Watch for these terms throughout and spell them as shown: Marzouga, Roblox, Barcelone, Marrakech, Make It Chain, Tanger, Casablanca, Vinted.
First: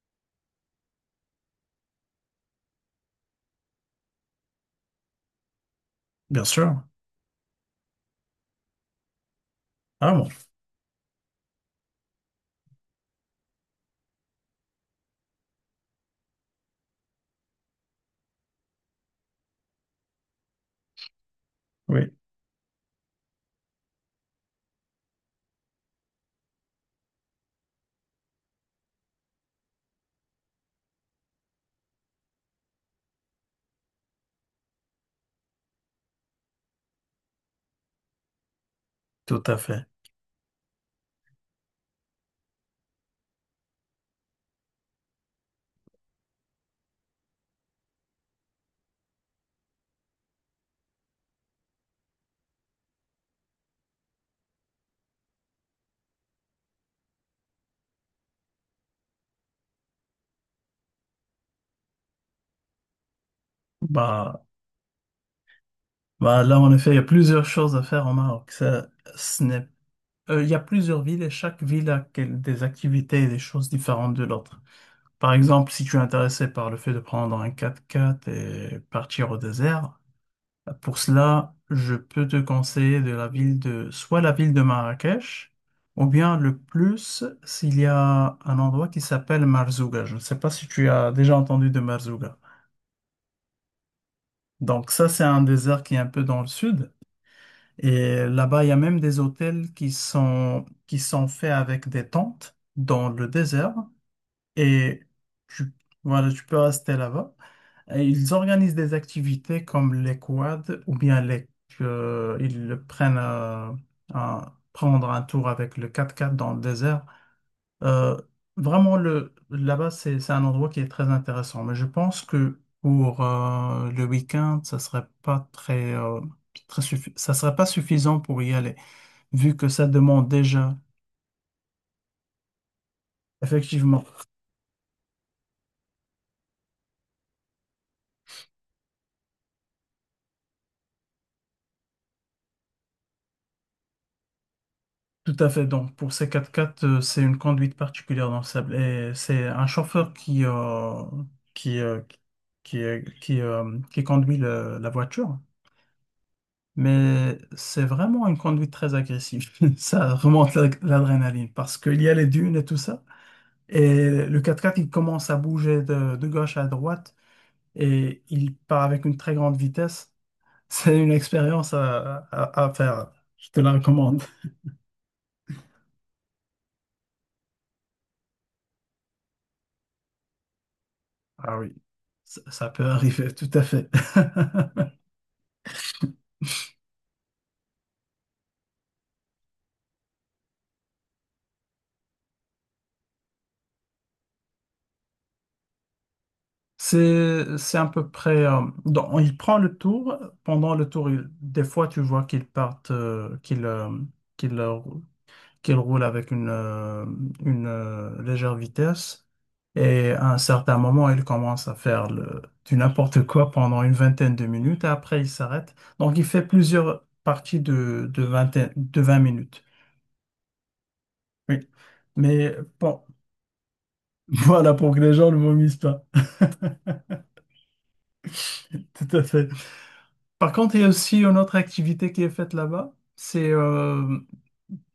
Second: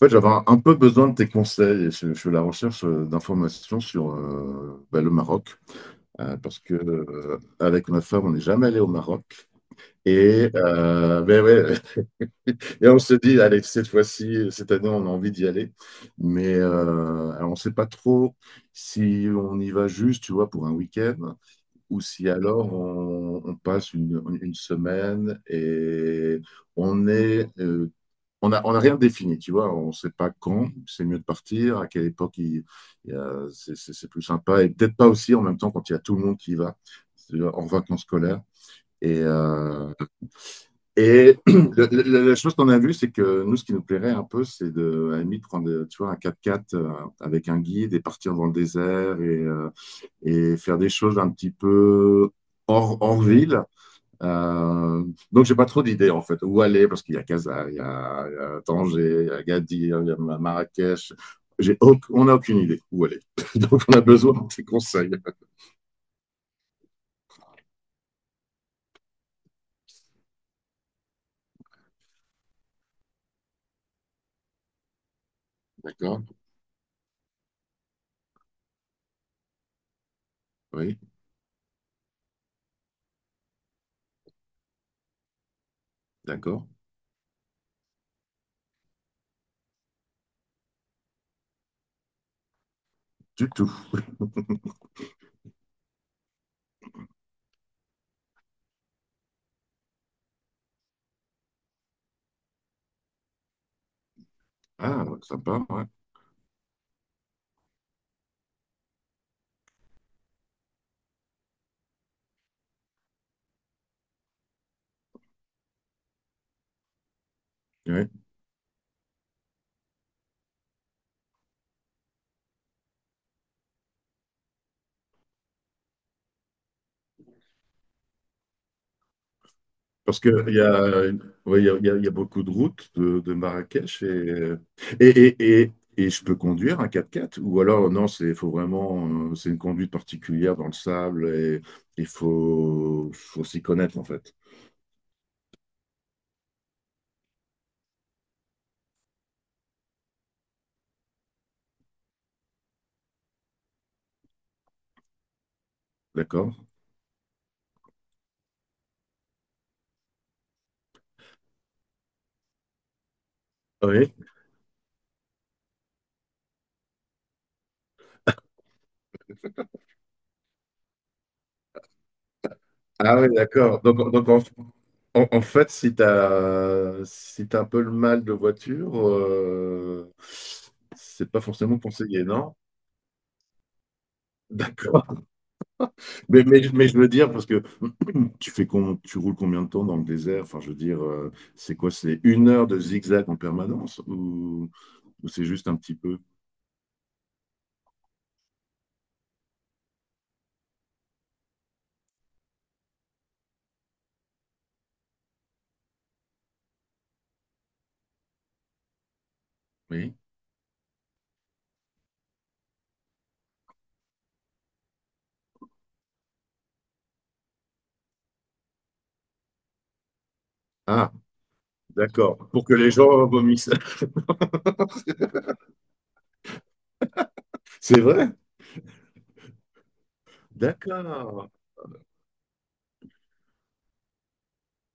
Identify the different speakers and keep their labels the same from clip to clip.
Speaker 1: En fait, j'avais un peu besoin de tes conseils. Je suis à la recherche d'informations sur le Maroc.
Speaker 2: Bien
Speaker 1: Parce que
Speaker 2: sûr.
Speaker 1: avec ma femme, on n'est jamais allé au Maroc.
Speaker 2: Ah bon,
Speaker 1: Et, ben ouais, et on se dit, allez, cette fois-ci, cette année, on a envie d'y aller. Mais alors, on ne sait pas trop si on y va juste, tu vois, pour un week-end, ou
Speaker 2: oui,
Speaker 1: si alors on passe une semaine et on est, on a rien défini, tu vois, on sait pas quand c'est mieux de partir, à quelle époque c'est plus sympa, et peut-être pas aussi en même temps quand il y a tout le monde qui y va, c'est-à-dire en vacances scolaires. Et,
Speaker 2: tout à fait.
Speaker 1: la chose qu'on a vue, c'est que nous, ce qui nous plairait un peu, c'est de, à la limite, prendre, tu vois, un quatre quatre avec un guide et partir dans le désert et faire des choses un petit peu hors ville. Euh, donc, j'ai pas trop d'idées en fait. Où aller? Parce qu'il y a Casa, il y a Tanger, il y a Agadir, il y a Marrakech. On n'a aucune idée où aller. Donc, on a besoin
Speaker 2: Bah,
Speaker 1: de tes conseils.
Speaker 2: bah là, en effet, il y a plusieurs choses à faire au Maroc. Ça, ce n'est- Il y a plusieurs villes et chaque ville a des activités et des choses différentes de l'autre. Par exemple, si tu es
Speaker 1: D'accord?
Speaker 2: intéressé par le fait de prendre un quatre-quatre et partir au désert, bah, pour
Speaker 1: Oui,
Speaker 2: cela, je peux te conseiller de la ville de, soit la ville de Marrakech, ou bien le
Speaker 1: d'accord.
Speaker 2: plus, s'il y a un endroit qui s'appelle Marzouga. Je ne sais pas si tu as déjà entendu de Marzouga.
Speaker 1: Du tout.
Speaker 2: Donc ça, c'est un désert qui est un peu dans le sud. Et là-bas, il y a même des hôtels qui sont faits avec des tentes dans le désert. Et
Speaker 1: Ah, sympa,
Speaker 2: tu,
Speaker 1: ouais.
Speaker 2: voilà, tu peux rester là-bas. Et ils organisent des activités comme les quads ou bien les, ils prennent prendre un tour avec le 4x4 dans le désert.
Speaker 1: Ouais.
Speaker 2: Euh, vraiment, le, là-bas, c'est un endroit qui est très intéressant. Mais je pense que pour le week-end, ça serait pas très, ça serait pas suffisant pour y aller, vu que ça
Speaker 1: Parce
Speaker 2: demande
Speaker 1: qu'il y
Speaker 2: déjà,
Speaker 1: a, ouais, il y a beaucoup de routes de Marrakech
Speaker 2: effectivement,
Speaker 1: et, et, et je peux conduire un quatre-quatre ou alors non, c'est faut vraiment c'est une conduite particulière dans le sable et il faut, faut s'y connaître en fait.
Speaker 2: tout à fait. Donc, pour ces quatre quatre c'est une conduite particulière dans le sable. Et c'est un chauffeur qui, qui, euh, qui, qui, qui conduit la voiture.
Speaker 1: D'accord?
Speaker 2: Mais c'est vraiment une conduite très agressive. Ça remonte l'adrénaline parce qu'il y a les dunes et tout ça.
Speaker 1: Oui.
Speaker 2: Et le quatre quatre il commence à bouger de gauche à droite et il part avec une très grande vitesse. C'est une expérience à, à faire.
Speaker 1: Ah oui,
Speaker 2: Je te la
Speaker 1: d'accord. Donc,
Speaker 2: recommande.
Speaker 1: en fait, si tu as, si t'as un peu le mal de voiture, c'est pas
Speaker 2: Ah oui,
Speaker 1: forcément conseillé,
Speaker 2: ça,
Speaker 1: non?
Speaker 2: ça peut arriver, tout à fait.
Speaker 1: D'accord. Mais je veux dire, parce que tu roules combien de temps dans le désert? Enfin, je veux dire, c'est quoi? C'est une heure de zigzag en permanence ou c'est juste un petit peu?
Speaker 2: C'est à peu près. Donc, il prend le tour. Pendant le tour, des fois, tu vois qu'il partent, qu'il, euh, qu'il roule avec une, légère vitesse. Et
Speaker 1: Oui.
Speaker 2: à un certain moment, il commence à faire du n'importe quoi pendant une vingtaine de minutes. Et après, il s'arrête. Donc, il fait plusieurs parties de, de 20 minutes.
Speaker 1: Ah,
Speaker 2: Oui.
Speaker 1: d'accord.
Speaker 2: Mais
Speaker 1: Pour que les
Speaker 2: bon,
Speaker 1: gens vomissent.
Speaker 2: voilà, pour que les gens ne vomissent pas.
Speaker 1: C'est vrai?
Speaker 2: Tout à fait. Par contre, il y a aussi une
Speaker 1: D'accord.
Speaker 2: autre activité qui est faite là-bas. C'est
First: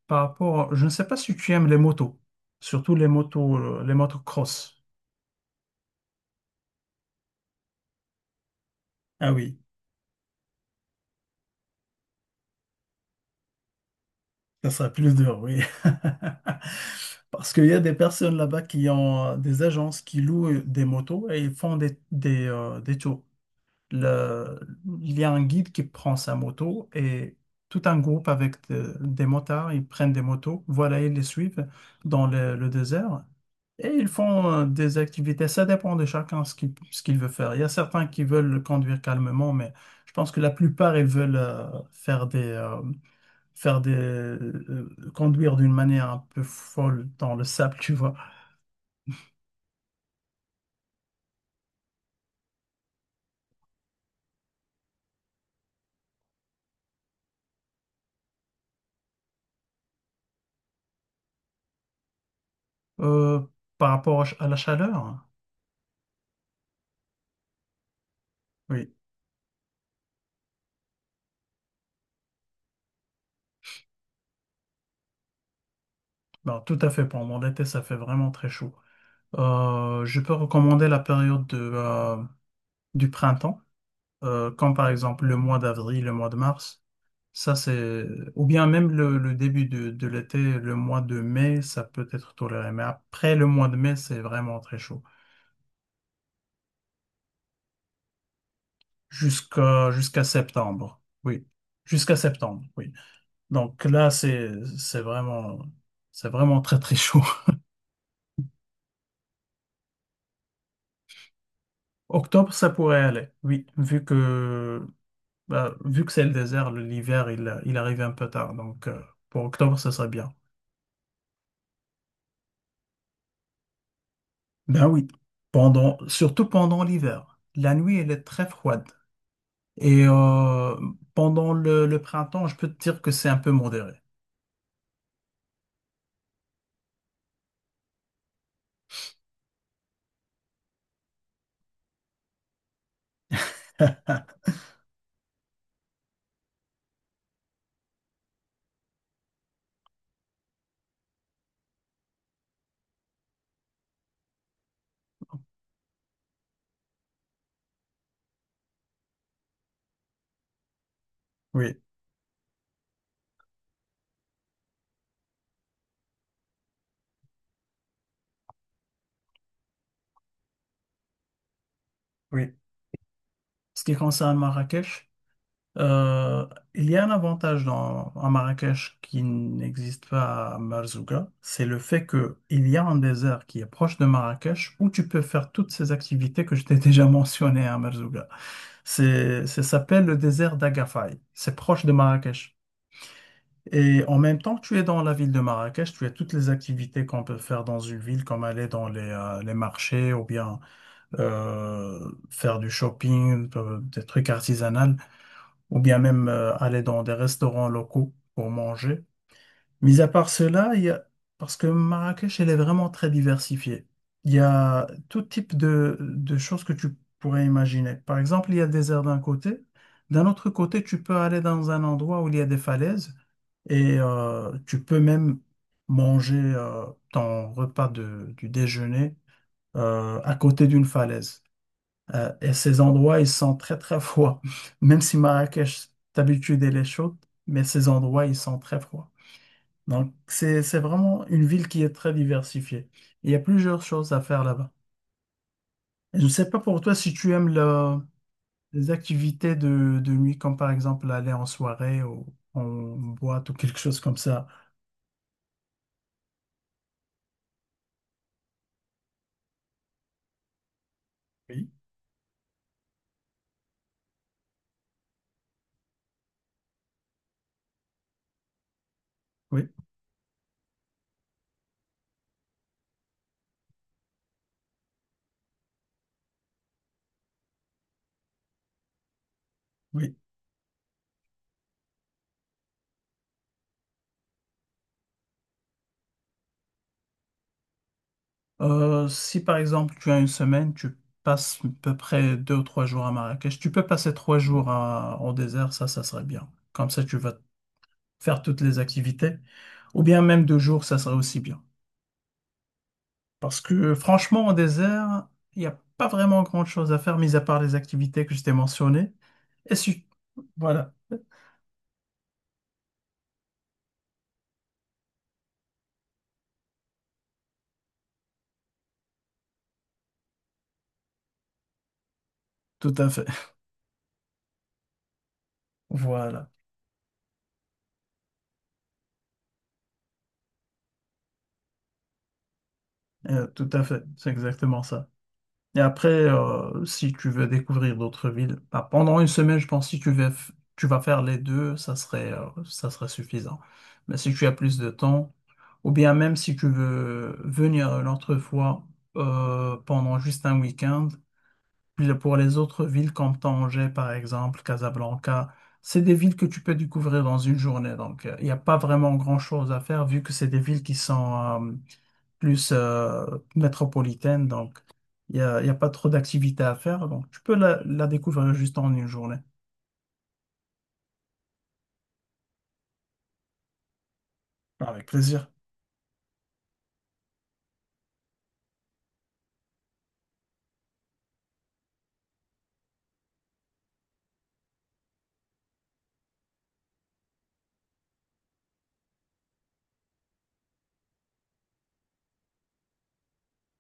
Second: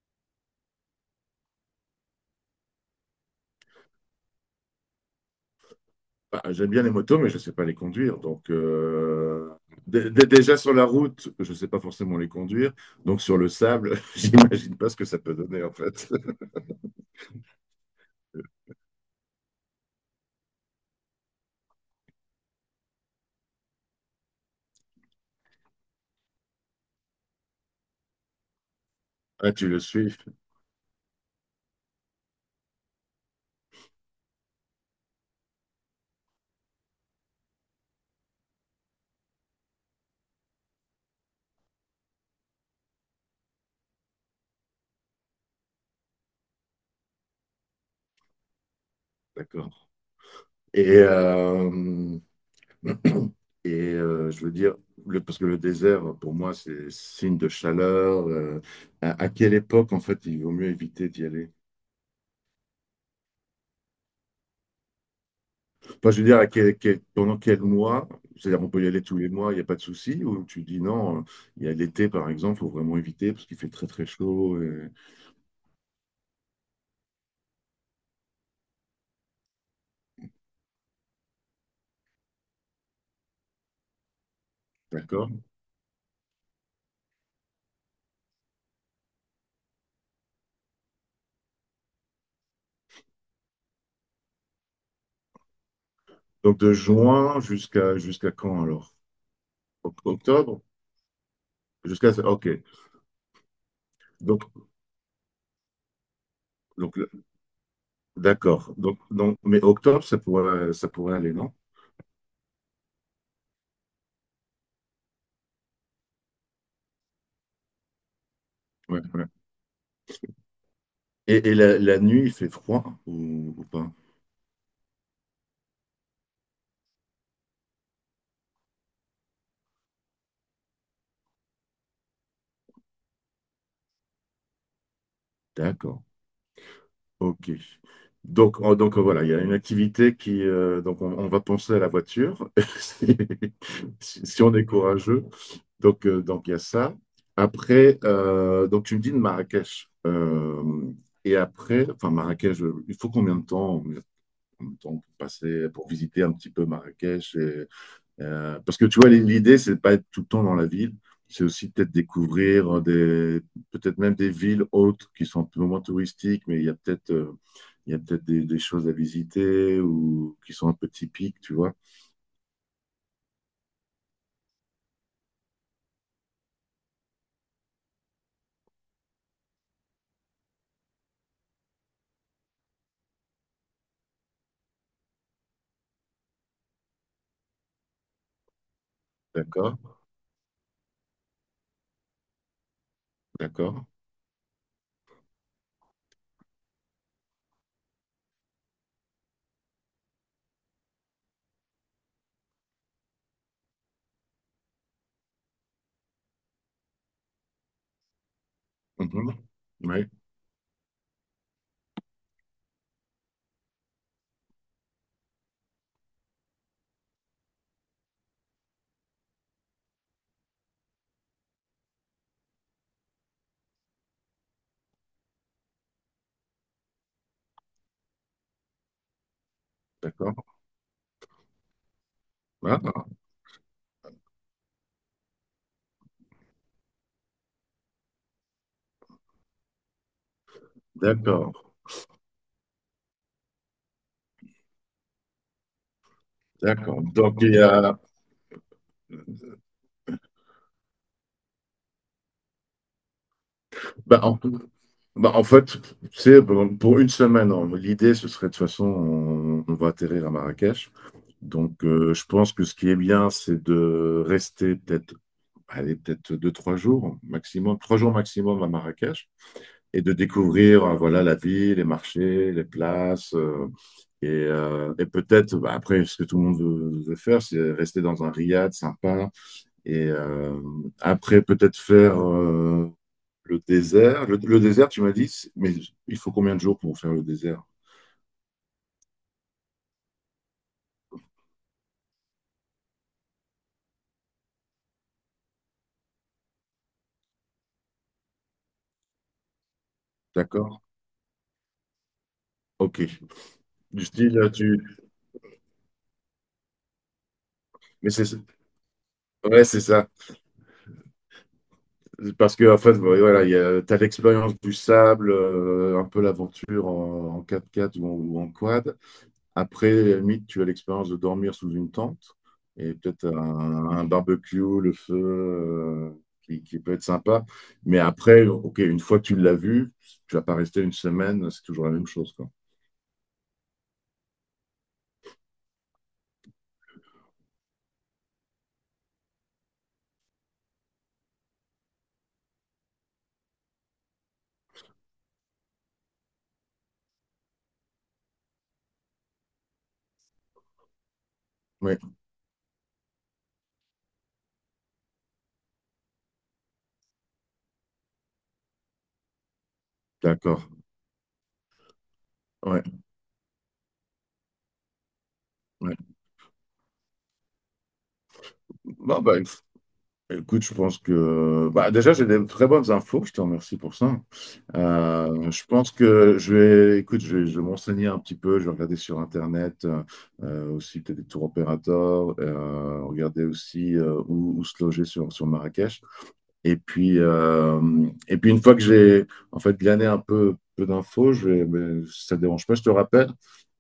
Speaker 2: par rapport, je ne sais pas si tu aimes les motos, surtout les motos cross.
Speaker 1: Bah, j'aime bien les motos, mais je ne sais pas les conduire. Donc,
Speaker 2: Ah oui.
Speaker 1: déjà sur la route, je ne sais pas forcément les conduire. Donc, sur le sable,
Speaker 2: Ça
Speaker 1: j'imagine
Speaker 2: sera
Speaker 1: pas ce que
Speaker 2: plus
Speaker 1: ça peut
Speaker 2: dur, oui.
Speaker 1: donner en fait.
Speaker 2: Parce qu'il y a des personnes là-bas qui ont des agences qui louent des motos et ils font des, des tours. Le- il y a un guide qui prend sa moto et tout un groupe avec des
Speaker 1: Ah, tu
Speaker 2: motards,
Speaker 1: le
Speaker 2: ils prennent
Speaker 1: suis?
Speaker 2: des motos, voilà, ils les suivent dans le désert et ils font des activités. Ça dépend de chacun ce qu'il veut faire. Il y a certains qui veulent conduire calmement, mais je pense que la plupart, ils veulent faire des, euh, faire des conduire d'une manière un peu folle dans le sable, tu vois.
Speaker 1: D'accord. Et, je veux dire, parce que le désert, pour moi, c'est signe de chaleur. À à quelle époque, en fait, il vaut mieux éviter d'y aller?
Speaker 2: Euh, par rapport à la chaleur,
Speaker 1: Enfin, je veux dire, pendant quel mois? C'est-à-dire, on peut y
Speaker 2: oui,
Speaker 1: aller tous les mois, il n'y a pas de souci? Ou tu dis non, il y a l'été, par exemple, il faut vraiment éviter parce qu'il fait très, très chaud.
Speaker 2: ben tout à fait. Pendant l'été, ça fait vraiment très chaud. Je peux recommander la période de, du printemps, comme par exemple
Speaker 1: D'accord?
Speaker 2: le mois d'avril, le mois de mars. Ça, c'est... Ou bien même le début de l'été, le mois de mai, ça peut être toléré. Mais après le mois de mai, c'est vraiment très chaud.
Speaker 1: Donc, de juin jusqu'à quand alors?
Speaker 2: Jusqu'à jusqu'à
Speaker 1: Octobre?
Speaker 2: septembre. Oui.
Speaker 1: Jusqu'à...
Speaker 2: Jusqu'à
Speaker 1: Ok.
Speaker 2: septembre, oui. Donc là,
Speaker 1: Donc,
Speaker 2: c'est vraiment c'est vraiment très très
Speaker 1: donc
Speaker 2: chaud.
Speaker 1: d'accord. Donc, mais octobre, ça pourrait aller, non?
Speaker 2: Octobre, ça pourrait aller. Oui, vu que bah, vu que c'est le désert, l'hiver, il arrive un peu tard. Donc
Speaker 1: Ouais, ouais.
Speaker 2: pour octobre, ça serait bien.
Speaker 1: Et, la nuit, il fait froid ou pas?
Speaker 2: Ben oui. Pendant, surtout pendant l'hiver. La nuit, elle est très froide. Et pendant le printemps, je peux te dire que c'est un peu modéré.
Speaker 1: D'accord. Ok. Donc, voilà, il y a une activité qui... donc on va penser à la voiture, si, si on est courageux. Donc il y a ça. Après, donc tu me dis de Marrakech. Et après, enfin Marrakech, il faut combien de temps pour passer, pour visiter un petit peu Marrakech. Parce que tu vois, l'idée, c'est de pas être tout le temps dans la ville. C'est aussi
Speaker 2: Oui,
Speaker 1: peut-être découvrir des, peut-être même des villes autres qui sont un peu moins touristiques, mais il y a peut-être, il y a peut-être des choses à visiter ou qui sont un peu typiques, tu vois.
Speaker 2: oui. Ce qui concerne Marrakech, euh, il y a un avantage dans, à Marrakech qui n'existe pas à Marzouga, c'est le fait que il y a un désert qui est proche de Marrakech où tu peux faire toutes ces activités que je t'ai déjà mentionnées à Marzouga. C'est, ça
Speaker 1: D'accord,
Speaker 2: s'appelle le désert d'Agafay. C'est proche de Marrakech.
Speaker 1: d'accord.
Speaker 2: Et en même temps que tu es dans la ville de Marrakech, tu as toutes les activités qu'on peut faire dans une ville, comme aller dans les marchés ou bien faire du shopping, des trucs artisanaux, ou bien même aller dans des restaurants locaux pour manger.
Speaker 1: Mhm.
Speaker 2: Mis à
Speaker 1: Oui,
Speaker 2: part cela, il y a... Parce que Marrakech, elle est vraiment très diversifiée. Il y a tout type de choses que tu pourrais imaginer. Par exemple, il y a des airs d'un côté. D'un autre côté, tu peux aller dans un endroit où il y a des falaises et tu peux même manger ton repas du déjeuner à
Speaker 1: d'accord.
Speaker 2: côté d'une falaise. Et ces
Speaker 1: Ah,
Speaker 2: endroits, ils sont très très froids. Même si Marrakech, d'habitude, elle est chaude, mais ces endroits, ils sont très froids. Donc, c'est vraiment une
Speaker 1: d'accord,
Speaker 2: ville qui est très diversifiée. Il y a plusieurs choses à faire là-bas. Et je ne sais pas pour toi
Speaker 1: d'accord.
Speaker 2: si tu
Speaker 1: Donc,
Speaker 2: aimes les activités de nuit, comme par exemple aller en soirée ou en boîte ou quelque chose comme
Speaker 1: bah,
Speaker 2: ça.
Speaker 1: en fait, c'est pour une semaine, hein. L'idée, ce serait de toute façon, on va atterrir à Marrakech.
Speaker 2: Oui,
Speaker 1: Donc, je pense que ce qui est bien, c'est de rester peut-être, allez, peut-être deux, trois jours maximum à Marrakech
Speaker 2: oui.
Speaker 1: et de découvrir, voilà, la ville, les marchés, les places. Et et peut-être, bah, après, ce que tout le monde veut faire, c'est rester dans un riad sympa. Et
Speaker 2: Oui.
Speaker 1: après, peut-être faire le désert. Le désert, tu m'as dit, mais il faut combien de jours pour faire le désert?
Speaker 2: Si par exemple tu as une semaine, tu passes à peu près deux ou trois jours à Marrakech, tu peux passer trois jours au désert, ça serait bien. Comme ça, tu vas faire toutes les activités. Ou bien même deux
Speaker 1: D'accord?
Speaker 2: jours, ça serait aussi bien.
Speaker 1: Ok.
Speaker 2: Parce que
Speaker 1: Du style,
Speaker 2: franchement, au
Speaker 1: tu.
Speaker 2: désert, il n'y a pas vraiment grand-chose à faire, mis à part les
Speaker 1: Mais
Speaker 2: activités
Speaker 1: c'est
Speaker 2: que je t'ai mentionnées.
Speaker 1: ouais,
Speaker 2: Et
Speaker 1: c'est
Speaker 2: si...
Speaker 1: ça.
Speaker 2: Voilà,
Speaker 1: Parce que en fait, ouais, voilà, t'as l'expérience du sable, un peu l'aventure en quatre x ou en quad. Après, à la limite, tu as l'expérience de dormir sous une tente et
Speaker 2: tout à
Speaker 1: peut-être
Speaker 2: fait.
Speaker 1: un barbecue, le feu,
Speaker 2: Voilà,
Speaker 1: qui peut être sympa. Mais après, ok, une fois que tu l'as vu, tu vas pas rester une semaine, c'est toujours la même chose, quoi.
Speaker 2: euh, tout à fait, c'est exactement ça. Et après, si tu veux découvrir d'autres villes, bah, pendant une semaine, je pense, que si tu vas, tu vas faire les deux, ça serait suffisant. Mais si tu as plus de temps, ou bien même si tu veux venir une autre fois pendant juste un week-end,
Speaker 1: Oui,
Speaker 2: puis pour les autres villes comme Tanger, par exemple, Casablanca, c'est des villes que tu peux découvrir dans une journée. Donc, il n'y a pas vraiment grand-chose à faire vu que c'est des
Speaker 1: d'accord.
Speaker 2: villes qui sont, euh, plus
Speaker 1: Ouais,
Speaker 2: métropolitaine, donc il n'y a, il y a pas
Speaker 1: ouais.
Speaker 2: trop d'activités à faire. Donc tu peux la, la découvrir juste en une
Speaker 1: Bon, bah,
Speaker 2: journée.
Speaker 1: écoute, je pense que bah, déjà j'ai des très bonnes infos, je te remercie pour ça.
Speaker 2: Avec plaisir.
Speaker 1: Je pense que je vais, écoute, je vais me un petit peu, je vais regarder sur Internet aussi peut-être des tours opérateurs, regarder aussi où, où se loger sur Marrakech. Et puis, euh, et puis une fois que j'ai en fait glané un peu, peu d'infos, je vais, mais si ça ne dérange pas, je te rappelle.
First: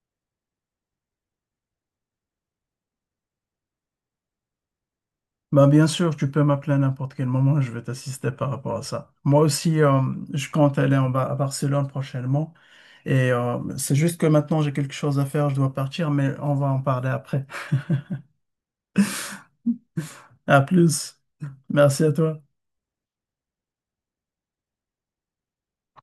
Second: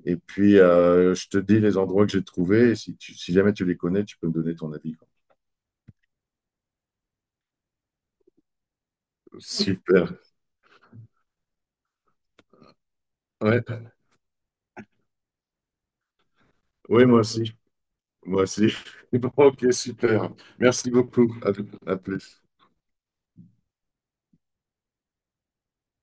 Speaker 1: Et puis je te dis les endroits que j'ai trouvés. Et si, si jamais tu les connais, tu peux me donner ton avis, quoi.
Speaker 2: Bah, bien sûr, tu peux m'appeler à n'importe quel moment, je vais t'assister par rapport à ça. Moi aussi,
Speaker 1: Super.
Speaker 2: je compte aller en bas à Barcelone prochainement. Et
Speaker 1: Ouais.
Speaker 2: c'est juste que maintenant j'ai quelque chose à faire, je dois partir, mais on va en
Speaker 1: Oui,
Speaker 2: parler
Speaker 1: moi
Speaker 2: après.
Speaker 1: aussi. Moi aussi. Ok, super.
Speaker 2: À
Speaker 1: Merci
Speaker 2: plus.
Speaker 1: beaucoup. À
Speaker 2: Merci à toi.
Speaker 1: plus.